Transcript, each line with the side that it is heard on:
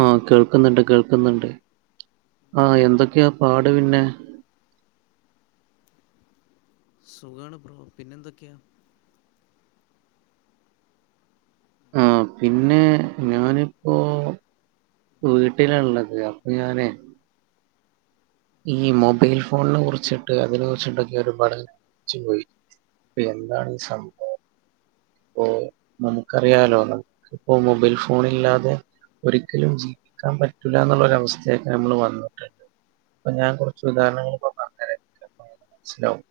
right: ആ കേൾക്കുന്നുണ്ട്, കേൾക്കുന്നുണ്ട്. ആ, എന്തൊക്കെയാപാടു പിന്നെ
left: സുഖാണ് ബ്രോ പിന്നെന്തൊക്കെയാ
right: ആ പിന്നെഞാനിപ്പോ വീട്ടിലായുള്ളേ, അപ്പൊ ഞാനേ ഈ മൊബൈൽ ഫോണിനെ കുറിച്ചിട്ട്, അതിനെ കുറിച്ചിട്ടൊക്കെ ഒരു പഠച്ചു പോയി. ഇപ്പോഎന്താണ് സംഭവം ഇപ്പോ നമുക്കറിയാലോ യത്. ഇപ്പോ മൊബൈൽ ഫോണില്ലാതെ ഒരിക്കലും ജീവിക്കാൻ പറ്റില്ലായെന്നുള്ളൊര വസ്ഥയല്ലേ, നമ്മളു വന്നിട്ട് അപ്പൊ ഞാൻ കുറച്ചുദാഹരണങ്ങളെക്കെ പറഞ്ഞു തരാം [unintelligible] മനസ്സിലാവും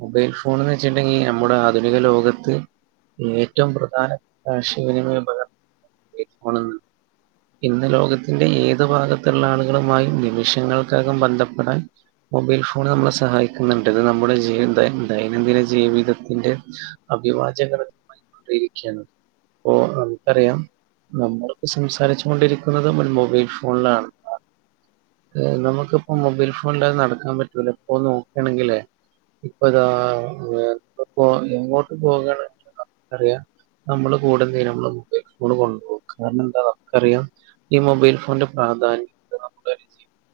right: മൊബൈൽ ഫോണു വെച്ചിട്ടുണ്ടെങ്കിൽ നമ്മുടെയാധുനിക ലോകത്ത്.. ഏറ്റവുംപ്രധാന യാശവിനിമയോപ ഇപ്പോളിത്. ഇന്നുലോകത്തിന്റെയേതുഭാഗത്തു മുള്ളയാളുകളുമായും. നിമിഷങ്ങൾക്കകം ബന്ധപ്പെടാൻ മൊബൈൽ ഫോണു നമ്മളെ സഹായിക്കുന്നുണ്ട്. ഇത് നമ്മുടെ ജീവന്തേ ന്തേ ദൈനംദിന ജീവിതത്തിന്റെ അഭിവാജ്യഘടകമായി മാറിയിരിക്കുകയാണ്. പ്പോ നമുക്കറിയാം നമ്മളിപ്പോ സംസാരിച്ചു കൊണ്ടിരിക്കുന്നതുമൊരു മൊബൈൽ ഫോണിലാണ്. നമുക്കിപ്പോ മൊബൈൽ ഫോണില്ലാതെ, നടക്കാൻ പറ്റത്തില്ല. ഇപ്പൊ നോക്കുവാണെങ്കിലേ, ഇപ്പൊയിതാ വേ [unintelligible] എങ്ങോട്ടുപോകണെങ്കിലും നമുക്കറിയാം നമ്മളുകൂടെയെന്തേലുള്ളത് നമ്മള് കൊണ്ടോകും കാരണം എന്താ നമുക്കറിയാം ഈ മൊബൈൽ ഫോണിന്റെ പ്രാ അതാണിപ്പം, നമുക്ക [unintelligible]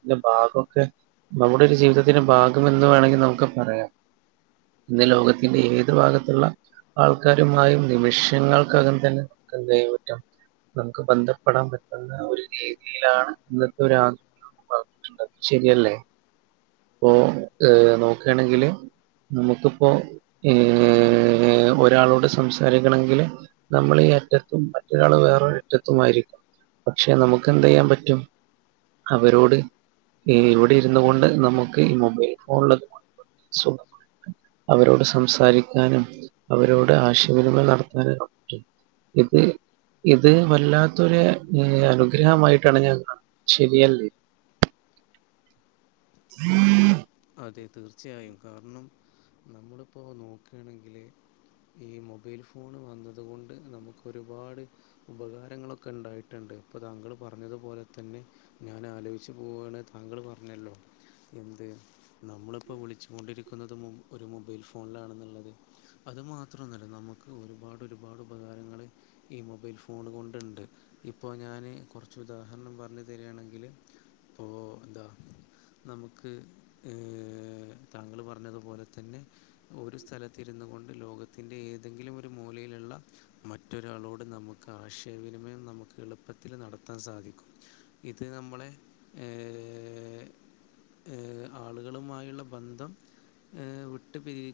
right: ന്റെ, ഭാഗമൊക്കെ നമ്മുടെ ഒരു ജീവിതത്തിന്റെ ഭാഗം എന്നുവേണമെങ്കിൽ നമുക്കുപറയാം. ഇന്ന് ലോകത്തിന്റെയേതു ഭാഗത്തുള്ള ആൾക്കാരുമായും നിമിഷങ്ങൾക്കകം തന്നെ നമുക്കെന്തു ചെയ്യാൻപറ്റും. നമുക്കുബന്ധപ്പെടാൻ പറ്റുന്നയൊരു രീതിയിലാണിന്നത്തെ യൊരു ആധുനീകയുഗം അത് ശരിയല്ലേ ഇപ്പൊ ഏ നോക്കുകയാണെങ്കില് നമുക്കിപ്പോ ഏ ഒരാളോടു സംസാരിക്കണമെങ്കില് നമ്മളീ ങ്ങേ അറ്റത്തും മറ്റൊരാൾ വേറൊരറ്റത്തുമായിരിക്കും. പക്ഷേനമുക്കെന്തു ചെയ്യാൻ പറ്റും അവരോട് ഈ ഇവിടെയിരുന്നുകൊണ്ടു, നമുക്കീ മൊബൈൽഫോണിലോക്കെ സുഖം അവരോടു സംസാരിക്കാനും, അവരോടു ആശയവിനിമയം നടത്താനുമൊക്കെ പറ്റും. ഇത്, ഇത് വല്ലാത്തൊരു അനുഗ്രഹമായിട്ടാണ് ഞാൻ കാണു ശരിയല്ലേ
left: അതെ, തീർച്ചയായും കാരണം നമ്മളിപ്പോ നോക്കുകയാണെങ്കില് ഈ മൊബൈൽഫോണു വന്നതുകൊണ്ട് നമുക്കൊരുപാട് ഉപകാരങ്ങളൊക്കെ ഉണ്ടായിട്ടുണ്ട്. ഇപ്പൊ താങ്കളു പറഞ്ഞതുപോലെതന്നെ ഞാൻ ആലോചിച്ചു പോവാണ് താങ്കള് പറഞ്ഞല്ലോ എന്ത് നമ്മളിപ്പോ വിളിച്ചുകൊണ്ടിരിക്കുന്നതും ഒരു മൊബൈൽ ഫോണിലാണെന്നുള്ളത്. അതുമാത്രമൊന്നുമല്ല ന നമുക്ക് ഒര്പാട് ഒര്പാട് ഉപകാരങ്ങള് ഈ മൊബൈൽ ഫോണ് കൊണ്ട്ണ്ട് ഇപ്പോ ഞാന് കൊ കൊറച്ച് ഉദാഹരണം പറഞ്ഞ് തെര്യാണെങ്കില് ഇപ്പോ എന്താ നമുക്ക് യെ താങ്കള് പറഞ്ഞത്പോലെ തന്നെ ഒരു സ്ഥലത്ത് ഇര്ന്ന് കൊണ്ട് ലോകത്തിന്റെ ഏതെങ്കിലും ഒര് മൂലേ ള്ള മറ്റൊരാളോട് നമുക്ക് ആശയവിനിമയം നമുക്ക് എളുപ്പത്തില് നടത്താൻ സാധിക്കും ഇത് നമ്മളെ യെ യെ യെ ആളുകള്മായുള്ള ബന്ധം മ്... വിട്ടു പിരി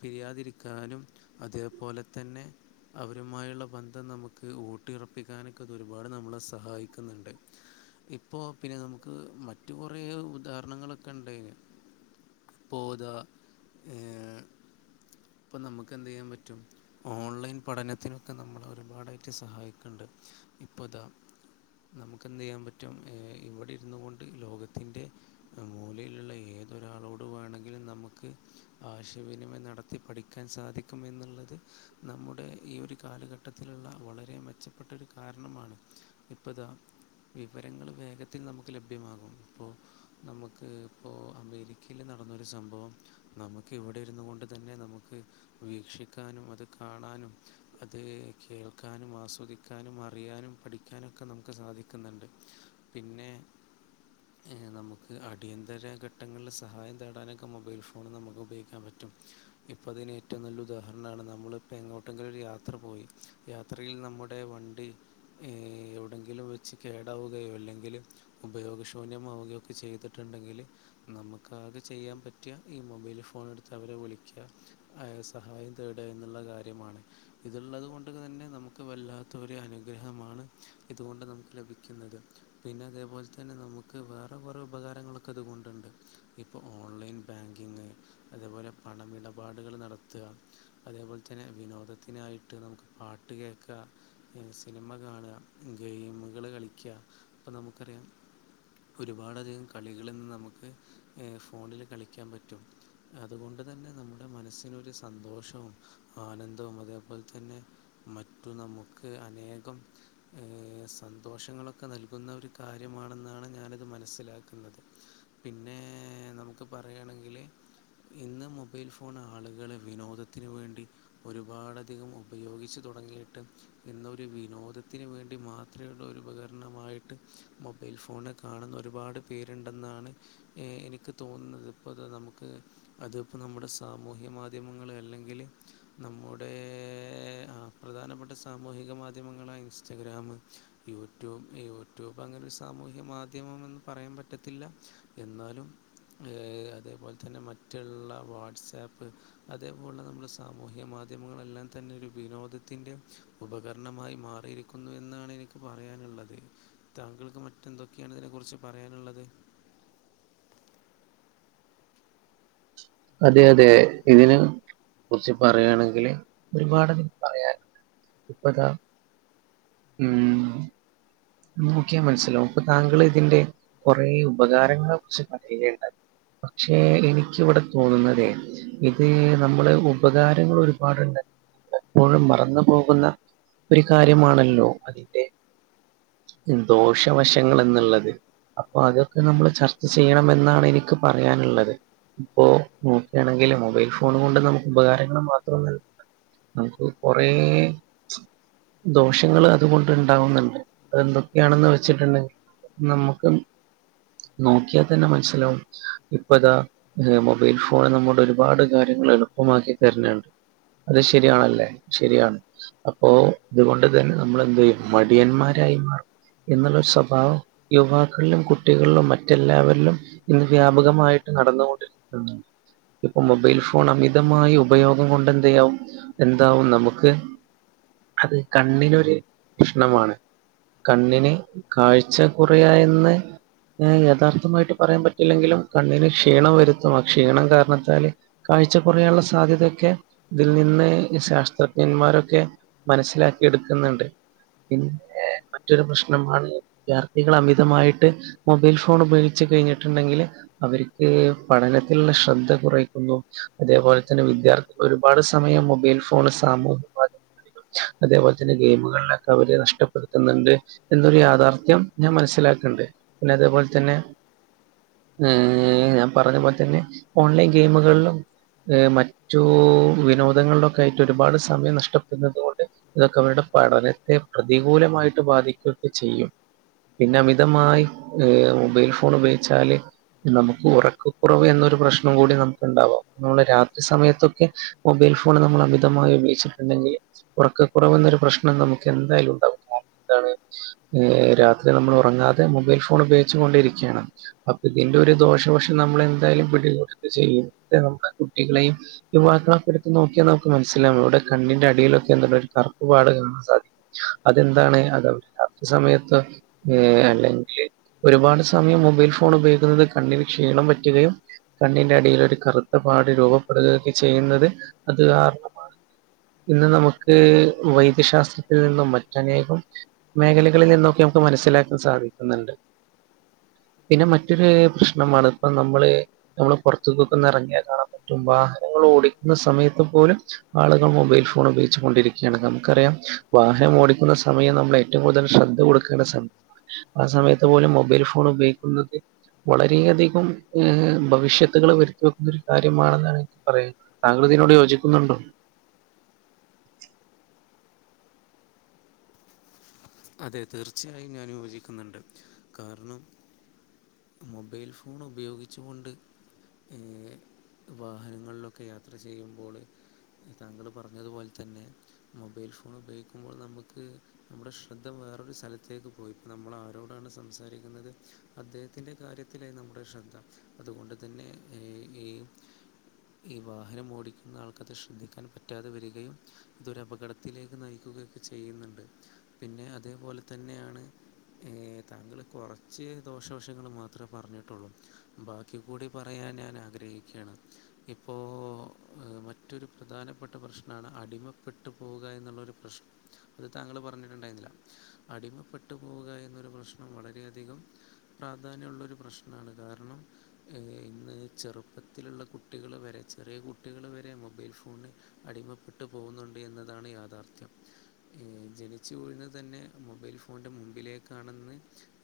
left: പിരിയാതിരിക്കാനും അതേപോലെ തന്നെ അവരുമായോള്ള ബന്ധം നമുക്ക് ഊട്ടിയിറപ്പിക്കാനൊക്കെ അത് ഒര്പാട് നമ്മളെ സഹായിക്ക്ന്ന്ണ്ട് ഇപ്പോ പിന്നെ നമ്മുക്ക് മറ്റ് കൊറേ ഉദാഹരണങ്ങളൊക്കെ ഇണ്ടേന് [unintelligible] ഇപ്പം നമ്മക്ക് എന്ത് ചെയ്യാ പറ്റും ഓൺലൈൻ പഠനത്തിനൊക്കെ നമ്മളെ ഒരുപാടായിട്ട് സഹായിക്കണ്ട് ഇപ്പോ ദാ നമുക്ക് എന്ത് ചെയ്യാ പറ്റും ഇവ്ടെ ഇര്ന്നു കൊണ്ട് ലോകത്തിൻ്റെ ഉം മൂലയിലൊള്ള ഏതൊരാളോട് വേണാ ങ്കിലും നമുക്ക് ആശയവിനിമയം നടത്തി പഠിക്കാൻ സാധിക്കും എന്നുള്ളത് നമ്മുടെ ഈ ഒര് കാലഘട്ടത്തിലെള്ള വളരെ മെച്ചപ്പെട്ടൊ ഒര് കാരണമാണ് ഇപ്പോത വിവരങ്ങള് വേഗത്തിൽ നമക്ക് ലഭ്യമാകും ഇപ്പോ നമ് ഇപ്പോ അമേരിക്കയില് നടന്നൊര് സംഭവം നമ്മക്ക് ഇവടെ ഇരുന്നുകൊണ്ട് തന്നെ നമ്മക്ക് വീക്ഷിക്കാനും അത് കാണാനും അത് കേൾക്കാനും ആസ്വദിക്കാനും അറിയാനും പഠിക്കാനൊക്കെ നമ്മക്ക് സാധിക്ക്ന്നോണ്ട് പിന്നെ യെ നമ്മക്ക് അ [unintelligible] അടിയന്തര ഘട്ടങ്ങളില് സഹായം തേടാനൊക്കെ മൊബൈൽ ഫോണ് നമുക്ക് ഉപയോഗിക്കാൻ പറ്റും ഇപ്പോ അതിന് ഏറ്റോം നല്ല ഉദാഹരണ് നമ്മളിപ്പോ എങ്ങോട്ടെങ്കിലും ഒര് യാത്ര പോയി യാത്രയിൽ നമ്മുടെ വണ്ടി എവിടെയെങ്കിലും വെച്ച് കേടാവുകയോ അല്ലെങ്കില് ഉപയോഗശൂന്യമാവുകയോ ഒക്കെ ചെയ്ത് ണ്ടെങ്കില് നമുക്ക് അത് ചെയ്യാൻ പറ്റിയ ഈ മൊ മൊബൈൽ ഫോണെടുത്ത് അവരെ വിളിക്ക്യാ ആ സഹായം തേടുക എന്നുള്ള കാര്യമാണ് ഇത് ള്ളത് കൊണ്ട് തന്നെ നമ്മക്ക് വല്ലാത്ത ഒര് അനുഗ്രഹമാണ് ഇതുകൊണ്ട് നമ ലഭിക്കുന്നത് പിന്നെ അതേപോലെ തന്നെ നമുക്ക് വേറെ കൊറേ ഉ ഉപകാരങ്ങളൊക്കെ ഇത് കൊണ്ട് ണ്ട് ഇപ്പോ ഓൺലൈൻ ബാങ്കിങ് അതേപോലെ പണമിടപാടുക നടത്തുക അതേപോലെ തന്നെ വിനോദത്തിനായിട്ട് നമുക്ക് പാട്ട് കേക്കാ [unintelligible] സിനിമ കാണുക ഗെയിമുകള് കളിക്ക്യാ ഇപ്പം നമ്മക്കറിയാം ഒരുപാട് അധികം കളികളി നിന്ന് നമ്മക്ക് ഫോണിൽ കളിക്കാൻ പറ്റും അതുകൊണ്ട് തന്നെ നമ്മടെ മനസ്സ് സന്തോഷോ, ആനന്ദവും അതേപോലെ തന്നെ മറ്റു നമ്മക്ക് അനേകം ഇപ്പം സന്തോഷങ്ങളൊക്കെ നൽകുന്ന ഒര് കാര്യമാണെന്നാണ് ഞാനത് മനസ്സില ന്നത് പിന്നെ നമ്മക്ക് പറയ്യാണെങ്കില് ഇന്ന് മൊബൈൽ ഫോണ് ആള്കള് വിനോദത്തിന് വേണ്ടി ഒരുപാടധികം ഉപയോഗിച്ച് തൊ തുടങ്ങിയിട്ട് ഇന്നൊരു വിനോദത്തിന് വേണ്ടി മാത്രേ ള്ള ഉപകരണമായിട്ട് മൊബൈ ഫോണിനെ കാണുന്ന ഒരുപാട് പേരുണ്ടെന്നാണ് എനിക്ക് തോന്നത് ഇപ്പോ ഇത് നമ്മക്ക് അതിപ്പോൾ നമ്മടെ സാമൂഹ്യാ മാധ്യമങ്ങള് അല്ലെങ്കില് നമ്മുടേ... ആ പ്രധാനപ്പെട്ട സാമൂഹിക മാധ്യ ങ്ങളായ ഇൻസ്റ്റഗ്രാമ്, യൂട്യൂബ് യൂട്യൂബ് അങ്ങനെ ഒര് സാമൂഹ്യ മാധ്യമം എന്ന് പറയാൻ പറ്റത്തില്ല എന്നാലും യെ അതേ പോലെ തന്നെ മറ്റുള്ള വാട്സാപ്പ് അതേ പോലേള്ള നമ്മുടെ സാമൂഹ്യ മാധ് മാധ്യമങ്ങളെല്ലാം തന്നെ ഒര് വിനോദത്തിൻ്റെ ഉപകരണമായി മാറിയിരിക്കുന്നു എന്നാണ് എനിക്ക് പറയാനാ ള്ളത് താങ്കൾക്ക് മറ്റെന്തൊക്കെയാണ് ഇതിനെ കുറിച്ച് പറയാനുള്ളത്
right: അതെ അതെ ഇതിന് കുറിച്ച് പറയാണെങ്കില് ഒരുപാട് പറയാൻ [unintelligible] ഉം നോക്കിയാ മനസ്സിലാവും ഇപ്പം താങ്കള് ഇതിന്റെ കുറേ ഉപകാരങ്ങളെ കുറിച്ച് പറയ്കെയ്ണ്ടായി പക്ഷേ എനിക്കിവിടെ തോന്നുന്നതേ ഇത് നമ്മള് ഉപകാരങ്ങള് ഒരുപാടുണ്ട് എപ്പോഴും മറന്നു പോകുന്ന ഒരു കാര്യമാണല്ലോ അതിന്റെ എന്തോഷവശങ്ങൾ എന്നുള്ളത് അപ്പൊ അതൊക്കെ നമ്മള് ചർച്ച ചെയ്യണമെന്നാണ് എനിക്ക് പറയാനുള്ളത് ഇപ്പൊ നോക്കുകയാണെങ്കില് മൊബൈൽ ഫോൺ കൊണ്ട് നമുക്ക് ഉപകാരങ്ങള് മാത്രമല്ല നമുക്ക് കൊറേ ദോഷങ്ങൾ അതുകൊണ്ട് ഉണ്ടാവുന്നുണ്ട്. അതെന്തൊക്കെയാണെന്ന് വെച്ചിട്ടുണ്ടെങ്കിൽ നമ്മുക്ക് നോക്കിയാൽ തന്നെ മനസ്സിലാവും. ഇപ്പൊതാ മൊബൈൽ ഫോൺ നമ്മുടെ ഒരുപാട് കാര്യങ്ങ എളുപ്പമാക്കി തരുന്നണ്ട്. അത് ശരിയാണല്ലേ. ശരിയാണ് അപ്പോ ഇതുകൊണ്ട് തന്നെ നമ്മൾ എന്ത് ചെയ്യും മടിയന്മാര് [inaudible] എന്നുള്ളൊരു സ്വഭാവം യുവാക്കളിലും കുട്ടികളിലും മറ്റെല്ലാവരിലും ഇന്ന് വ്യാപകമായി ട്ട് നടന്നൊണ്ടിരിക്കണ്ട് ഇപ്പൊ മൊബൈൽ ഫോൺ അമിതമായ ഉപയോഗം കൊണ്ട് എന്ത്യവു എന്താവും നമുക്ക് അത് കണ്ണിനൊരു പ്രശ്ണമാണ് കണ്ണിന് കാഴ്ച കുറയായെന്ന് യഥാർത്ഥമായിട്ട് പറയാൻ പറ്റില്ലെങ്കിലും കണ്ണിന് ക്ഷീണം വരുത്തും ആ ക്ഷീണം കാരണത്താൽ കണ്ണ് കാഴചറയാനുള്ള സാധ്യതയൊക്കെ ഇതിൽ നിന്ന് ശാസ്ത്രജ്ഞന്മാരൊക്കെ മനസ്സിലാക്കി എടു നുണ്ട് പിന്നെ മറ്റൊരു പ്രശ്നമാണ് വിദ്യാർത്ഥികൾ അമിതമായിട്ട് മൊബൈൽ ഫോൺ ഉപയോഗിച്ച് കഴിഞ്ഞിട്ടുണ്ടെങ്കിൽ അവർക്ക് പഠനത്തിലുള്ള ശ്രദ്ധ കുറയ്ക്കുന്നു. അതേപോലെ തന്നെ വിദ്യാർത്ഥികൾ ഒരുപാട് സമയം മൊബൈൽ ഫോൺ സാമൂഹ മാധ്യമഅതേപോലെ തന്നെ ഗെയിമുകളിലൊക്കെ അവര് നഷ്ട ടുത്തുന്നുണ്ട് എന്നൊരു യാഥാർത്ഥ്യം ഞാൻ മനസ്സിലാക്കണ്ട് പിന്നെ അതേപോലെ തന്നെ ഏ ഞാൻ പറഞ്ഞ പോലെ തന്നെ ഓൺലൈൻ ഗെയിമുകളിലും ഹ മറ്റു വിനോദങ്ങളിലൊക്കെ ആയിട്ട് ഒരുപാട് സമയം നഷ്ടപ്പെടുന്നത് കൊണ്ട് ഇതൊക്കെ അവരുടെ പഠനത്തെ പ്രതികൂലമായിട്ട് ബാധിക്കുകയൊക്കെ ചെയ്യും പിന്നെ അമിതമായി ഏ മൊബൈൽ ഫോൺ ഉപയോഗിച്ചാല് നമുക്ക് ഉറക്ക കുറവ് എന്നൊരു പ്രശ്നം കൂടി നമുക്കുണ്ടാവാം. നമ്മള് രാത്രി സമയത്തൊക്കെ മൊബൈ ഫോണ് നമ്മൾ അമിതമായി ഉപയോഗിച്ചിട്ടുണ്ടെങ്കിൽ ഉറക്ക കുറവുന്നൊരു പ്രശ്നം നമുക്ക് എന്തായാലും ഉണ്ടാവും [unintelligible] രാത്രി നമ്മൾ ഉറങ്ങാതെ മൊബൈൽ ഫോൺ ഉപയോഗിച്ചൊണ്ടിരിക്കയാണ് അപ്പ ഇതിന്റെ ഒരു ദോഷവശം നമ്മൾെന്തായാലും പിടികൂടെന്നചെയ്യുംനമ്മുടെ കുട്ടികളെയും യുവാക്കളൾക്കെടുത്ത് നോക്കി നമുക്ക് മനസ്സിലാ ഇവിടെ കണ്ണിന്റെ അടിയിലൊക്കെന്തണ്ട ഒരു കറുപ്പ് പാട് കാണാൻ സാധിക്കും അതെന്താണ് അത് രാത്രി സമയത്ത് ഏ അല്ലെങ്കിൽ ഒരുപാട് സമയം മൊബൈൽ ഫോൺ ഉപയോഗിക്കുന്നത് കണ്ണിന് ക്ഷീണം പറ്റുകയും കണ്ണിന്റെ അടിയിൽ ഒരു കറുത്ത പാട് രൂപപ്പെടുകയൊക്കെ ചെയ്യുന്നത് അത് കാരണമാണ് ഇന്ന് നമുക്ക് വൈദ്യശാസ്ത്രത്തിൽ നിന്നും മ റ്റെ അനേകം മേഖലകളിൽ നിന്നൊക്കെ നമുക്ക് മനസ്സിലാക്കാൻ സാധിക്കുന്നുണ്ട് പിന്നെ മറ്റൊരു പ്രശ്നമാണ് ഇപ്പ നമ്മള് നമ്മള് പുറത്ത കൊക്കെ ന്ന് ന്നറങ്ങിയാൽ കാണാൻ പറ്റും വാഹനങ്ങള ഓടിക്കുന്ന സമയത്ത് പോലും ആളുകൾ മൊബൈൽ ഫോൺ ഉപയോഗിച്ചൊണ്ടിരിക്കയാണ് നമുക്കറിയാം വാഹനം ഓടി ക്കുന്ന സമയം നമ്മൾ ഏറ്റവും കൂടുതൽ ശ്രദ്ധ കൊടുക്കേണ്ട സമയം ആ സമയത്ത് പോലും മൊബൈൽ ഫോൺ ഉപയോഗിക്കുന്നത് വളരെയധികം ഭവിഷ്യത്തുകൾ വരുത്തി വെക്കുന്ന ഒരു കാര്യമാണെന്നാണ് എനിക്ക് പറയാനുള്ളത് താങ്കൾ അതിനോട് യോജിക്കുന്നുണ്ടോ
left: അതെ തീർച്ചയായും ഞാൻ യോജിക്കുന്നുണ്ട് കാരണം മൊബൈൽ ഫോൺ ഉപയോഗിച്ചുകൊണ്ട് വാഹനങ്ങളിലൊക്കെ യാത്ര ചെയ്യുമ്പോള് താങ്കൾ പറഞ്ഞതു പോലെ തന്നെ മൊബൈൽ ഫോൺ ഉപയോഗിക്കുമ്പോൾ നമുക്ക് നമ്മുടെ ശബദം വേറൊരു സ്ഥലത്തേക്ക് പോയി ഇപ്പോൾ നമ്മൾ ആരോടാണ് സംസാരിക്കുന്നത് അദ്ദേഹത്തിൻ്റെ കാര്യത്തിലായി നമ്മൾ കൂടെ ശ്രദ്ധ അതുകൊണ്ട് തന്നെ ഈ ഈ വാഹനം ഓടിക്കുന്ന ആൾക്കത് ശ്രദ്ധിക്കാൻ പറ്റാതെ വരികയും ഇതൊര അപകടത്തിലേക്ക് നയിക്കുക ക്കെ ചെയ്യുന്നുണ്ട് പിന്നെ അപോലെ തന്നെയാണ് ഏ താങ്കൾ കുറച്ച് ദോഷവശങ്ങൾ മാത്രമേ പറഞ്ഞിട്ടുള്ളൂ ബാക്കി കൂടി പറയാൻ ഞാൻ ആഗ്രഹിക്കുകയാണ് ഇപ്പോ മറ്റൊരു പ്രധാനപ്പെട്ട പ്രശ്നമാണ് അടിമ പെട്ടു പോക എന്നുള്ള ഒരു പ്രശ്നം അത് താങ്കൾ പറഞ്ഞിട്ട് ഞണ്ടായിരുന്നില്ല അടിമപ്പെട്ടു പോവുക എന്നൊരു പ്രശ്നം വളരെയധികം പ്രാധാന്യമുള്ള ഒരു പ്രശ്നം പ്രന കാരണം ഇന്ന് ചെറുപ്പത്തിലുള്ള കുട്ടികൾ വരെ ചെറിയ കുട്ടികൾ വരെ മൊബൈൽ ഫോണന് അടിമപ്പെട്ടു പോകുന്നുണ്ട് എന്നതാണ് യാഥാർത്ഥ്യം ജനി ഉച്ച വഴുന്നത് തന്നെ മൊബൈൽ ഫോണിൻ്റെ മുമ്പിലേക്കാണെന്ന്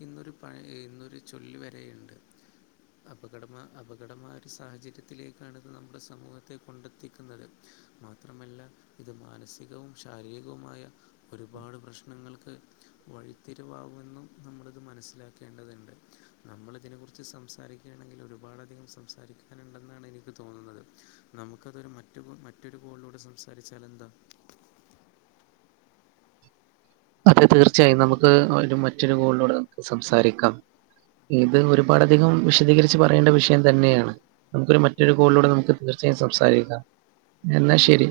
left: ഇന്നൊരു പഴ ഇന്നൊരു ചൊല്ല വരെയുണ്ട് അപകടമ അപകടമായൊരു സാഹചര്യത്തിലേക്കാണിത് നമ്മുടെ സമൂഹത്തെ കൊണ്ടെത്തിക്കുന്നത് മാത്രമല്ല ഇത് മാനസികവും ശാരീരികവുമായ ഒരു ഒരുപാട് പ്രശ്നങ്ങൾക്ക് വഴിത്തിരിവാകുമെന്നും നമ്മളിത് മനസ്സിലാക്കേണ്ടതുണ്ട് നമ്മള ഇതിനെക്കുറിച്ച് സംസാരിക്കുകയാണെങ്കിൽ ഒരുപാട് അധികം സംസാരിക്കാനുണ്ടെന്നാണ് എനിക്ക് തോന്നുന്നത് നമുക്കതൊരു മറ്റ മറ്റൊരു കോളിലോട് സംസാരിച്ചാലു എന്താ
right: അതെ തീർച്ചയായും നമുക്ക് ഒരു മറ്റൊരു ഗോളിലൂടെ നമുക്ക് സംസാരിക്കാം ഇത് ഒരുപാട് അധികം വിശദീകരിച്ച് പറയേണ്ട വിഷയം തന്നെയാണ് നമുക്കൊരു മറ്റൊരു കോളിലൂടെ നമുക്ക് തീർച്ചും സംസാരിക്കാം എന്നാ ശരി